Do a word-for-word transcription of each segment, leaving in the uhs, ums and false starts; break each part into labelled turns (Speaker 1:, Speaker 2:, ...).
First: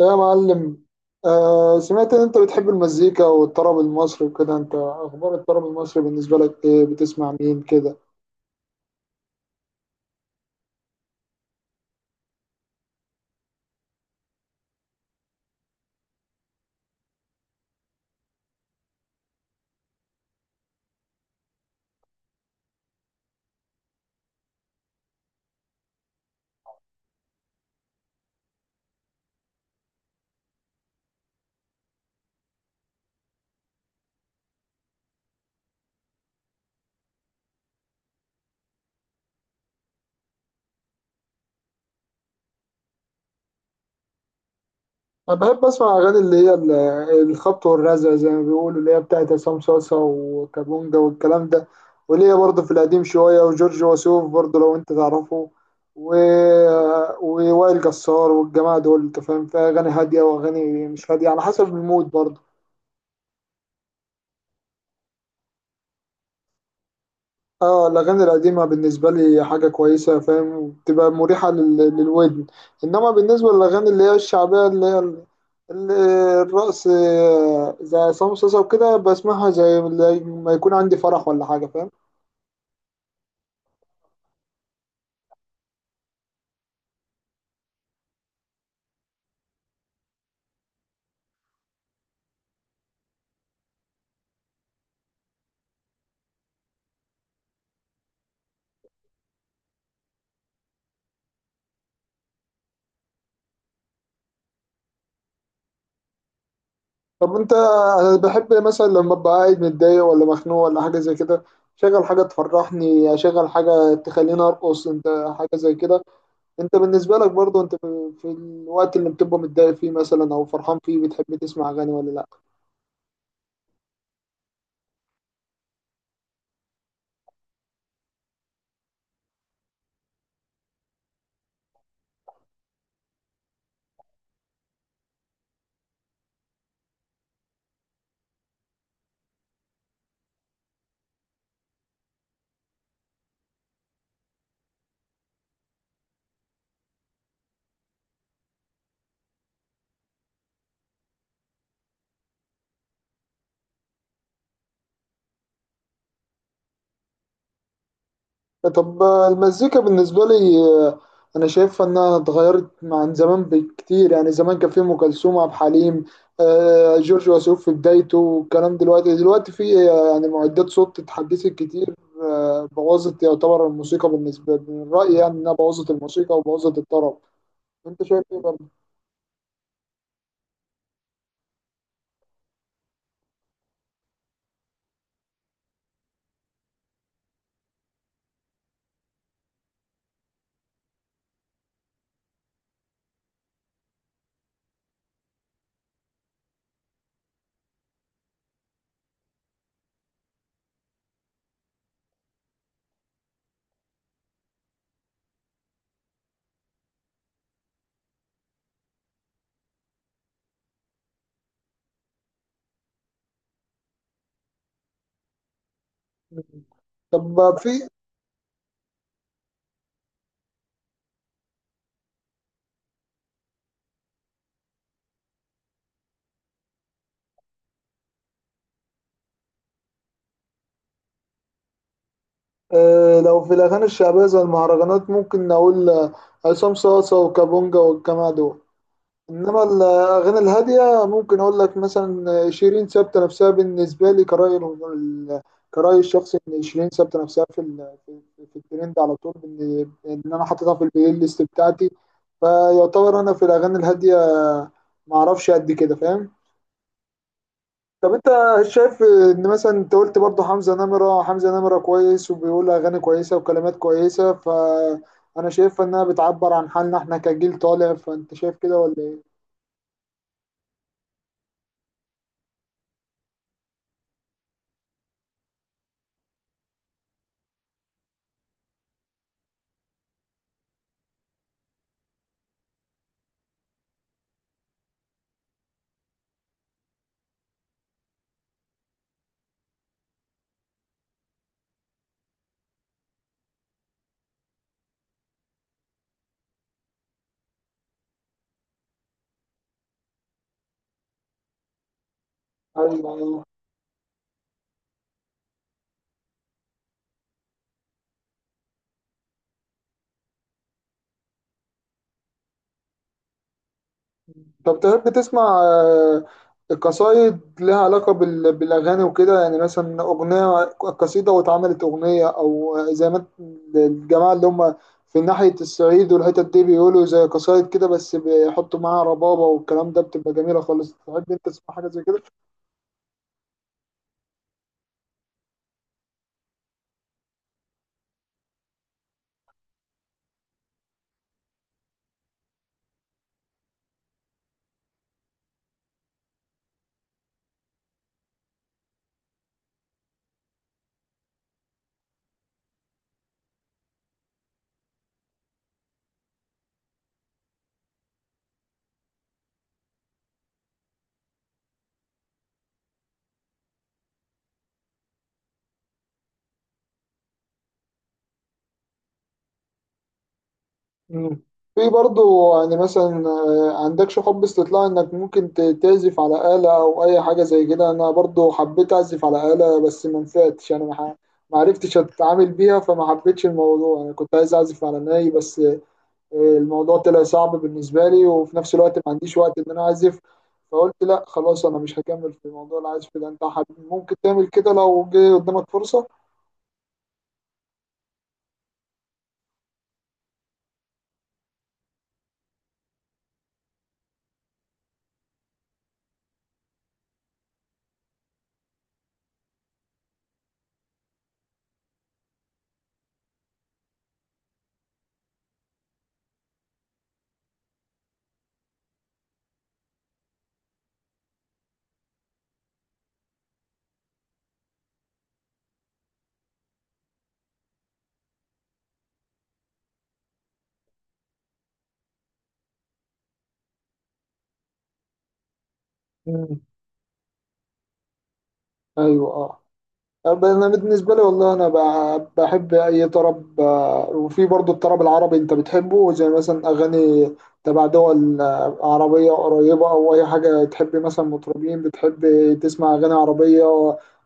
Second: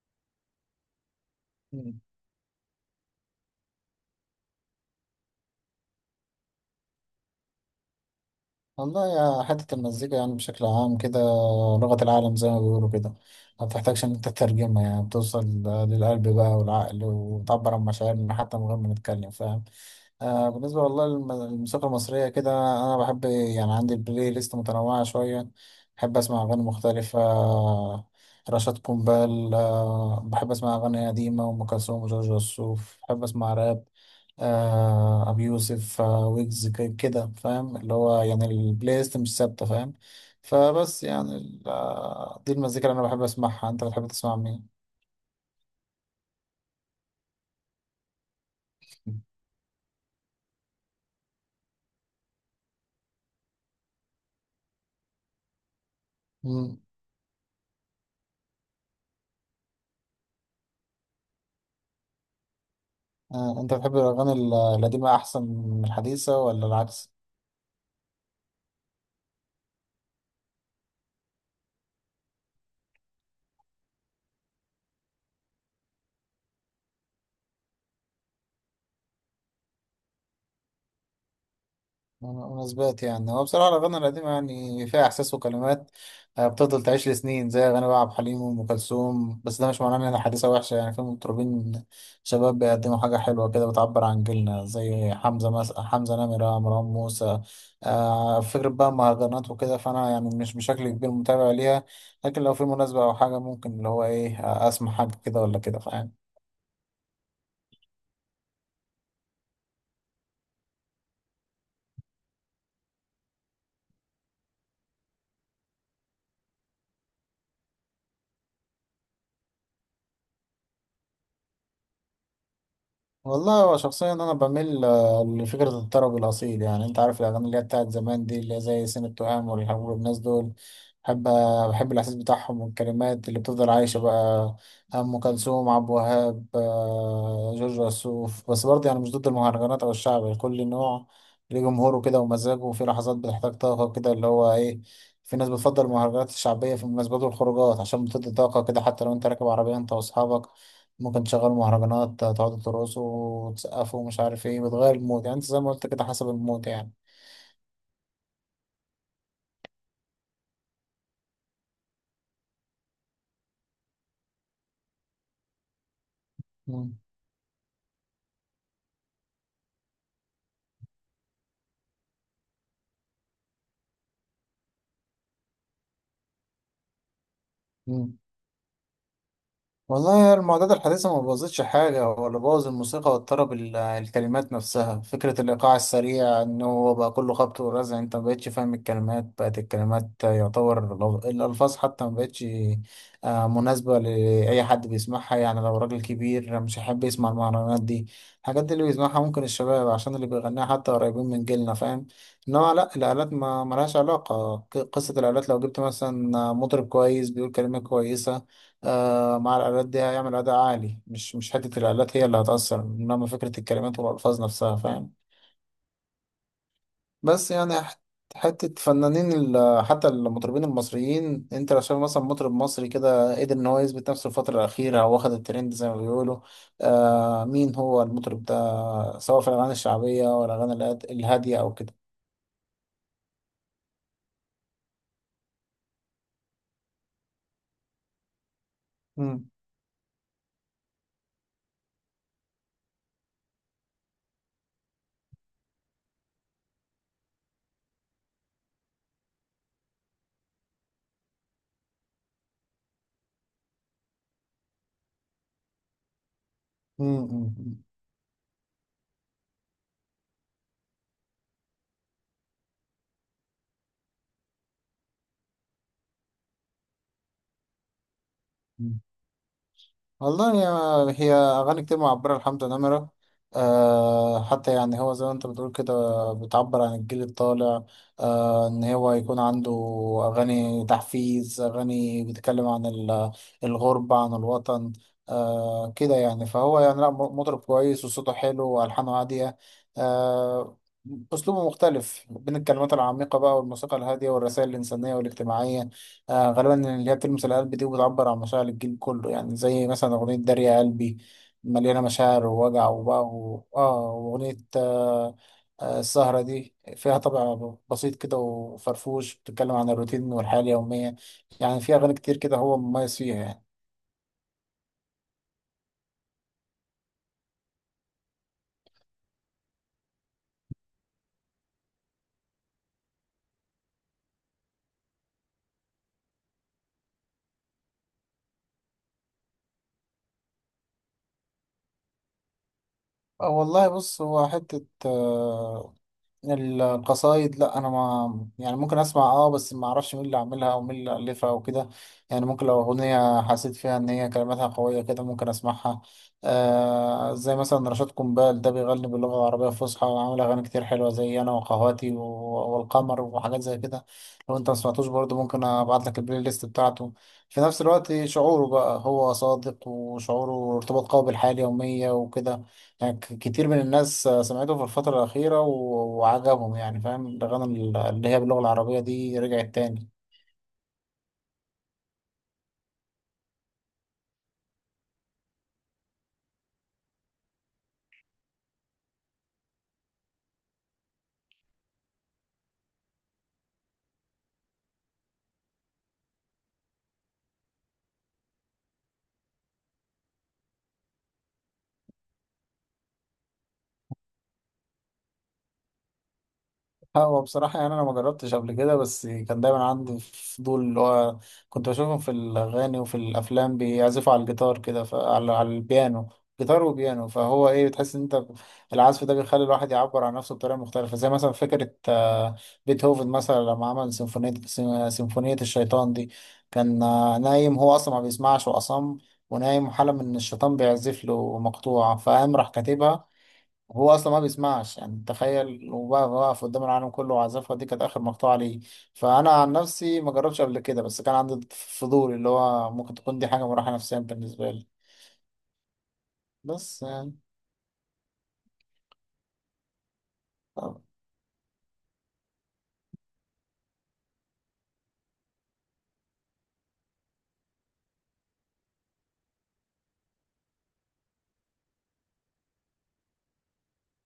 Speaker 1: إيه يا معلم؟ آه،
Speaker 2: مم.
Speaker 1: سمعت ان انت بتحب المزيكا والطرب المصري وكده. انت اخبار الطرب المصري بالنسبه لك ايه؟ بتسمع مين كده؟
Speaker 2: والله، يا حتة المزيكا يعني بشكل عام كده، لغة العالم زي ما بيقولوا كده، ما بتحتاجش إن أنت تترجمها، يعني بتوصل للقلب بقى والعقل، وتعبر عن مشاعرنا حتى من غير ما نتكلم، فاهم؟ آه، بالنسبة والله للم- للموسيقى المصرية كده، أنا بحب يعني عندي البلاي ليست متنوعة شوية، بحب أسمع أغاني مختلفة آه، رشاد قنبال، آه بحب أسمع أغاني قديمة وأم كلثوم وجورج وسوف، بحب أسمع راب، آه أبي يوسف آه ويجز ك- كده فاهم، اللي هو يعني البلاي ليست مش ثابتة فاهم. فبس يعني ال- آه، دي المزيكا اللي أنا بحب أسمعها. أنت بتحب تسمع مين؟
Speaker 1: انا بحب اسمع اغاني اللي هي ال- الخبط والرزع زي ما بيقولوا، اللي هي بتاعت عصام صاصا وكابونجا والكلام ده، واللي هي برضه في القديم شويه، وجورج وسوف برضه لو انت تعرفه، و...
Speaker 2: مم.
Speaker 1: ووائل جسار والجماعه دول. انت فاهم، فيها اغاني هاديه واغاني مش هاديه على حسب المود برضه.
Speaker 2: آه أنت بتحب الأغاني ال- القديمة أحسن من الحديثة ولا العكس؟
Speaker 1: اه، الأغاني القديمة بالنسبة لي حاجة كويسة، فاهم، وبتبقى مريحة لل... للودن. إنما بالنسبة للأغاني اللي هي الشعبية، اللي هي ال- ال- الرقص، آه، زي عصام صاصا وكده، بسمعها زي زي ما يكون عندي فرح ولا حاجة، فاهم.
Speaker 2: مناسبات، يعني هو بصراحة الأغاني القديمة يعني فيها إحساس وكلمات آه، بتفضل تعيش لسنين، زي أغاني بقى عبد الحليم وأم كلثوم. بس ده مش معناه إن هي حديثة وحشة، يعني في مطربين شباب بيقدموا حاجة حلوة كده، بتعبر عن جيلنا، زي حمزة مس... حمزة نمرة، مروان موسى آه فكرة بقى مهرجانات وكده، فأنا يعني مش بشكل كبير متابع ليها، لكن لو في مناسبة أو حاجة، ممكن اللي هو إيه آه، أسمع حاجة كده ولا كده فاهم.
Speaker 1: طب أنت، أنا بحب مثلا لما أبقى قاعد متضايق ولا مخنوق ولا حاجة زي كده، شغل حاجة تفرحني، أشغل حاجة تخليني أرقص، أنت حاجة زي كده. أنت بالنسبة لك برضو، أنت في في الوقت اللي بتبقى متضايق فيه مثلا أو فرحان فيه، بتحب تسمع أغاني ولا لأ؟
Speaker 2: والله، هو شخصيا انا بميل آه، لفكره الطرب الاصيل، يعني انت عارف الاغاني اللي هي بتاعت زمان دي، اللي هي زي سن التهام والارهاب والناس دول. بحب آه، بحب الاحساس بتاعهم والكلمات اللي بتفضل عايشه بقى، ام كلثوم عبد الوهاب آه، جورج وسوف. بس برضه يعني مش ضد المهرجانات او الشعب، كل نوع ليه جمهوره كده ومزاجه، وفي لحظات بتحتاج طاقه كده اللي هو ايه. في ناس بتفضل المهرجانات الشعبيه في المناسبات والخروجات، عشان بتدي طاقه كده، حتى لو انت راكب عربيه انت واصحابك ممكن تشغل مهرجانات، تقعدوا ترقصوا وتسقفوا ومش عارف ايه، بتغير المود، يعني انت زي ما قلت كده حسب المود يعني.
Speaker 1: طب المزيكا بالنسبة لي آه، أنا شايفها إنها اتغيرت عن زمان بكتير. يعني زمان كان في أم كلثوم، عبد الحليم، آه،
Speaker 2: مم.
Speaker 1: جورج وسوف في بدايته والكلام. دلوقتي دلوقتي في آه، يعني معدات صوت اتحدثت كتير، آه، بوظت. يعتبر الموسيقى بالنسبة لي من رأيي يعني إنها بوظت الموسيقى وبوظت الطرب. أنت
Speaker 2: مم.
Speaker 1: شايف إيه برضه؟
Speaker 2: والله، المعدات الحديثة ما بوظتش حاجة، هو اللي بوظ الموسيقى واضطرب ال- الكلمات نفسها، فكرة الإيقاع السريع إن هو بقى كله خبط ورزع، أنت ما بقتش فاهم الكلمات، بقت الكلمات يعتبر لغ- الألفاظ حتى ما بقتش آه، مناسبة لأي حد بيسمعها. يعني لو راجل كبير مش هيحب يسمع المهرجانات دي، الحاجات دي اللي بيسمعها ممكن الشباب، عشان اللي بيغنيها حتى قريبين من جيلنا فاهم. إنما لأ، الآلات ما ملهاش علاقة، ق- قصة الآلات، لو جبت مثلا مطرب كويس بيقول كلمة كويسة آه، مع الآلات دي هيعمل أداء عالي، مش مش حتة الآلات هي اللي هتأثر، إنما فكرة الكلمات والألفاظ نفسها فاهم. بس
Speaker 1: طب
Speaker 2: يعني
Speaker 1: في
Speaker 2: حت- حتة فنانين، ال- حتى المطربين المصريين، أنت لو شايف مثلا مطرب مصري كده قدر إن هو يثبت نفسه الفترة الأخيرة أو واخد الترند زي ما بيقولوا، آه مين هو المطرب ده، سواء في الأغاني الشعبية ولا الأغاني الهاد- الهادية أو كده؟
Speaker 1: آه، لو في الأغاني الشعبية زي المهرجانات ممكن نقول آه، عصام صاصة وكابونجا والجماعة دول.
Speaker 2: مم.
Speaker 1: انما الاغاني الهاديه ممكن اقول لك مثلا شيرين ثابته نفسها بالنسبه لي. كرايي ال- كرايي الشخصي ان شيرين ثابته نفسها في ال- في في- في الترند على طول، ان إن انا حاططها في البلاي ليست بتاعتي. فيعتبر انا في الاغاني الهاديه ما اعرفش قد كده، فاهم.
Speaker 2: مم. مم.
Speaker 1: طب انت شايف ان مثلا انت قلت برضه حمزه نمره، حمزه نمره كويس وبيقول اغاني كويسه وكلمات كويسه، فانا شايف انها بتعبر عن حالنا احنا كجيل طالع. فانت شايف كده ولا
Speaker 2: مم.
Speaker 1: ايه؟
Speaker 2: والله، يا- هي أغاني كتير معبرة لحمزة نمرة. أه حتى يعني هو زي ما أنت بتقول كده، بتعبر عن الجيل الطالع. أه إن هو يكون عنده أغاني تحفيز، أغاني بتتكلم عن ال- الغربة عن الوطن أه كده يعني، فهو يعني لا، م- مطرب كويس وصوته حلو وألحانه هادية. أه أسلوبه مختلف بين الكلمات العميقة بقى والموسيقى الهادية والرسائل الإنسانية والاجتماعية، آه غالبا اللي هي بتلمس القلب دي، وبتعبر عن مشاعر الجيل كله، يعني زي مثلا أغنية داري يا قلبي، مليانة مشاعر ووجع وبقى
Speaker 1: أيوة.
Speaker 2: و... آه وأغنية آه آه السهرة دي فيها طبع بسيط كده وفرفوش، بتتكلم عن الروتين والحياة اليومية، يعني فيها أغاني كتير كده هو مميز فيها يعني.
Speaker 1: طب تحب تسمع آه، قصايد لها علاقة بال- بالأغاني وكده؟ يعني مثلا أغنية، قصيدة واتعملت أغنية، أو زي ما الجماعة اللي هم في ناحية الصعيد والحتت دي بيقولوا، زي قصايد كده بس بيحطوا معاها ربابة والكلام ده، بتبقى جميلة خالص. تحب أنت تسمع حاجة زي كده؟
Speaker 2: آه والله، بص، هو حتة آه، القصايد لا، انا ما يعني ممكن اسمع اه بس ما اعرفش مين اللي عاملها ومين اللي الفها وكده. يعني ممكن لو اغنيه حسيت فيها ان هي كلماتها قويه كده ممكن اسمعها، آه زي مثلا رشاد قنبال ده بيغني باللغه العربيه الفصحى، وعامل اغاني كتير حلوه زي انا وقهواتي و- والقمر وحاجات زي كده. لو انت ما سمعتوش برضه ممكن ابعت لك البلاي ليست بتاعته. في نفس الوقت، شعوره بقى هو صادق، وشعوره ارتباط قوي بالحياه اليوميه وكده، يعني ك- كتير من الناس آه، سمعته في الفترة الأخيرة و- وعجبهم يعني فاهم، الأغاني ال- اللي هي باللغة العربية دي رجعت تاني.
Speaker 1: مم. في برضو، يعني مثلا آه، عندكش حب استطلاع انك ممكن ت- تعزف على آلة او اي حاجة زي كده؟ انا برضو حبيت اعزف على آلة بس ما نفعتش، انا ما ح- ما عرفتش اتعامل بيها فما حبيتش الموضوع. انا كنت عايز اعزف على ناي بس آه، الموضوع طلع صعب بالنسبة لي، وفي نفس الوقت ما عنديش وقت ان انا اعزف. فقلت لا خلاص، انا مش هكمل في موضوع العزف ده. انت حب... ممكن تعمل كده لو جه قدامك فرصة؟
Speaker 2: هو بصراحة يعني أنا ما جربتش قبل كده، بس كان دايما عندي فضول اللي هو كنت بشوفهم في الأغاني وفي الأفلام بيعزفوا على الجيتار كده، ف- على على البيانو، جيتار وبيانو، فهو إيه، بتحس إن أنت ب- العزف ده بيخلي الواحد يعبر عن نفسه بطريقة مختلفة، زي مثلا فكرة آه، بيتهوفن مثلا لما عمل سيمفونية، سيم- سيمفونية الشيطان دي، كان آه، نايم، هو أصلا ما بيسمعش وأصم، ونايم وحلم إن الشيطان بيعزف له مقطوعة، فقام راح كاتبها. هو اصلا ما بيسمعش، يعني تخيل، وبقى واقف قدام العالم كله وعزفها، دي كانت اخر مقطوعه ليه. فانا عن نفسي ما جربتش قبل كده، بس كان عندي فضول اللي هو ممكن تكون دي حاجه مراحه نفسيه بالنسبه لي.
Speaker 1: مم.
Speaker 2: بس يعني
Speaker 1: ايوه، اه. أما انا
Speaker 2: طب-
Speaker 1: بالنسبه لي والله انا ب- بحب اي طرب آه، وفي برضو الطرب العربي. انت بتحبه زي مثلا اغاني تبع دول، آه، عربيه قريبه او اي حاجه؟ تحب مثلا مطربين، بتحب تسمع اغاني عربيه،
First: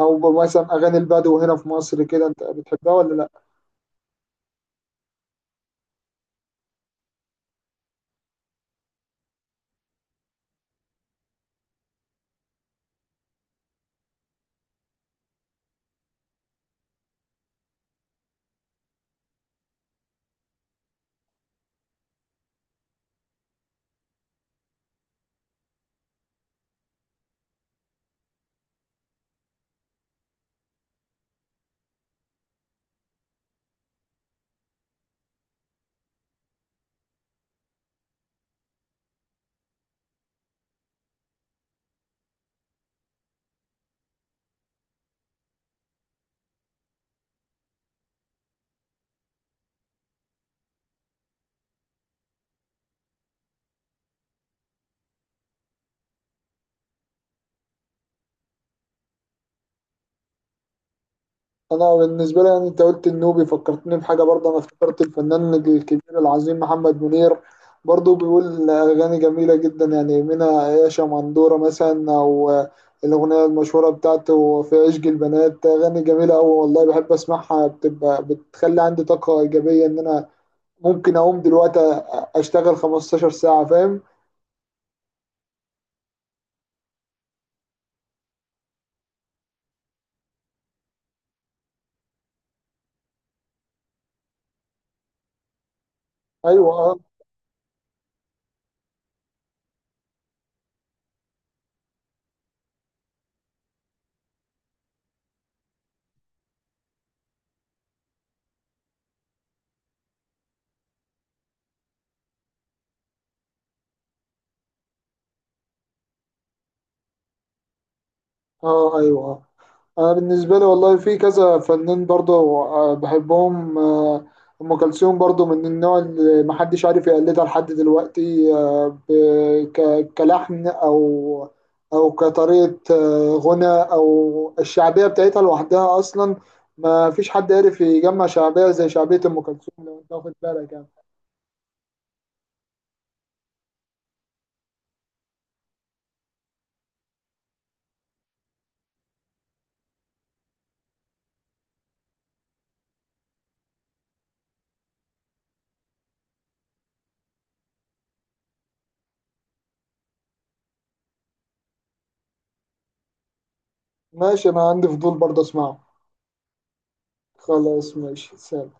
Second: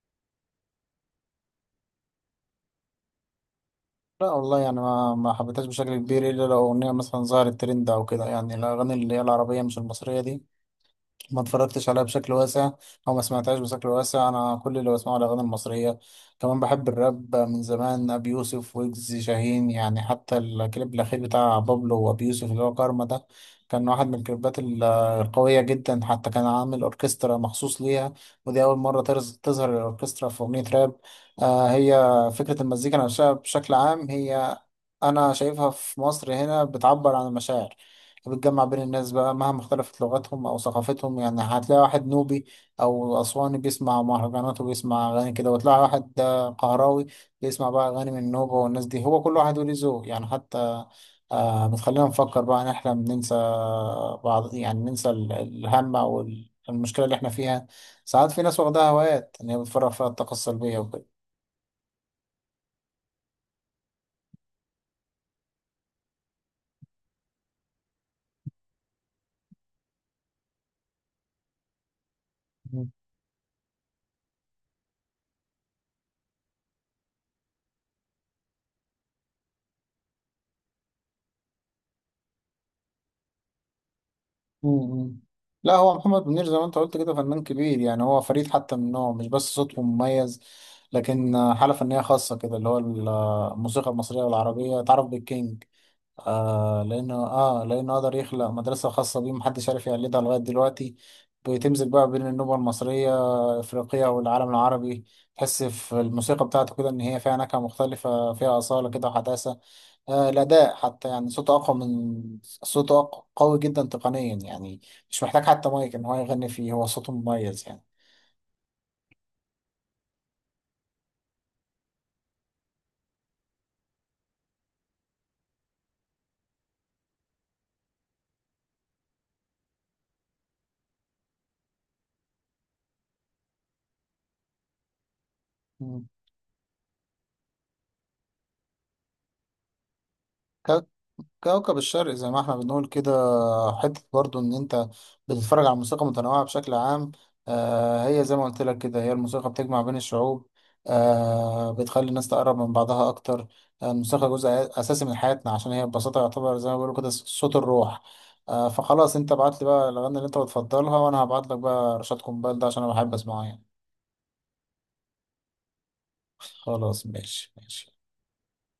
Speaker 1: او مثلا اغاني البدو هنا في مصر كده، انت بتحبها ولا لا؟
Speaker 2: لا والله، يعني ما ما حبيتهاش بشكل كبير، الا لو اغنيه مثلا ظهرت ترند او كده. يعني الاغاني اللي هي العربيه مش المصريه دي ما اتفرجتش عليها بشكل واسع، او ما سمعتهاش بشكل واسع، انا كل اللي بسمعه الاغاني المصريه. كمان بحب الراب من زمان، ابي يوسف، ويجز، شاهين، يعني حتى الكليب الاخير بتاع بابلو وابي يوسف اللي هو كارما ده، كان واحد من الكليبات ال- القويه جدا، حتى كان عامل اوركسترا مخصوص ليها، ودي اول مره ترز- تظهر الاوركسترا في اغنيه راب. آه هي فكره المزيكا نفسها بشكل عام، هي انا شايفها في مصر هنا بتعبر عن المشاعر، بتجمع بين الناس بقى مهما اختلفت لغتهم أو ثقافتهم، يعني هتلاقي واحد نوبي أو أسواني بيسمع مهرجانات وبيسمع أغاني كده، وتلاقي واحد آه، قهراوي بيسمع بقى أغاني من النوبة، والناس دي هو كل واحد وليه ذوق يعني. حتى آه بتخلينا نفكر بقى، نحلم، ننسى بعض يعني، ننسى ال- الهم أو ال- المشكلة اللي احنا فيها، ساعات في ناس واخدها هوايات إن هي بتفرغ فيها الطاقة السلبية وكده.
Speaker 1: انا بالنسبه لي يعني انت قلت النوبي، فكرتني بحاجه برضه. انا افتكرت الفنان الكبير العظيم محمد منير، برضه بيقول اغاني جميله جدا، يعني منها يا شمندوره مثلا، او الاغنيه المشهوره بتاعته في عشق البنات. اغاني جميله قوي والله، بحب اسمعها، بتبقى بتخلي عندي طاقه ايجابيه ان انا ممكن اقوم دلوقتي اشتغل خمستاشر ساعه، فاهم.
Speaker 2: مم. لا، هو محمد منير زي ما انت قلت كده فنان كبير، يعني هو فريد حتى من نوعه، مش بس صوته مميز، لكن حالة فنية خاصة كده، اللي هو الموسيقى المصرية والعربية اتعرف بالكينج.
Speaker 1: ايوه،
Speaker 2: آه
Speaker 1: اه.
Speaker 2: لأنه اه لأنه قدر يخلق مدرسة خاصة بيه، محدش عارف يقلدها لغاية دلوقتي، بتمزج بقى بين النوبة المصرية، أفريقيا والعالم العربي. تحس في الموسيقى بتاعته كده إن هي فيها نكهة مختلفة، فيها أصالة كده وحداثة، آه، الأداء حتى يعني صوته أقوى من صوته أق- قوي جدا تقنيا يعني، مش محتاج حتى مايك إن هو يغني فيه، هو صوته مميز يعني.
Speaker 1: آه، ايوه، آه. انا بالنسبه لي والله في كذا فنان برضه آه، بحبهم آه، ام كلثوم برضه من النوع اللي محدش عارف يقلدها لحد دلوقتي، آه، ب- ك- كلحن او او كطريقه، آه، غنى، او الشعبيه بتاعتها لوحدها
Speaker 2: مم.
Speaker 1: اصلا. ما فيش حد عارف يجمع شعبيه زي شعبيه ام كلثوم لو انت واخد بالك يعني.
Speaker 2: كوكب الشرق زي ما احنا بنقول كده، حتة برضو ان انت بتتفرج على موسيقى متنوعة بشكل عام. آه هي زي ما قلت لك كده، هي الموسيقى بتجمع بين الشعوب، آه بتخلي الناس تقرب من بعضها اكتر، آه الموسيقى جزء اساسي من حياتنا، عشان هي ببساطة يعتبر زي ما بيقولوا كده صوت الروح. آه فخلاص، انت بعت لي بقى الاغاني اللي انت بتفضلها، وانا هبعت لك بقى رشاد قنبال ده عشان انا بحب اسمعه يعني.
Speaker 1: ماشي، انا عندي فضول برضه اسمعه.
Speaker 2: خلاص ماشي ماشي.
Speaker 1: خلاص ماشي، سلام.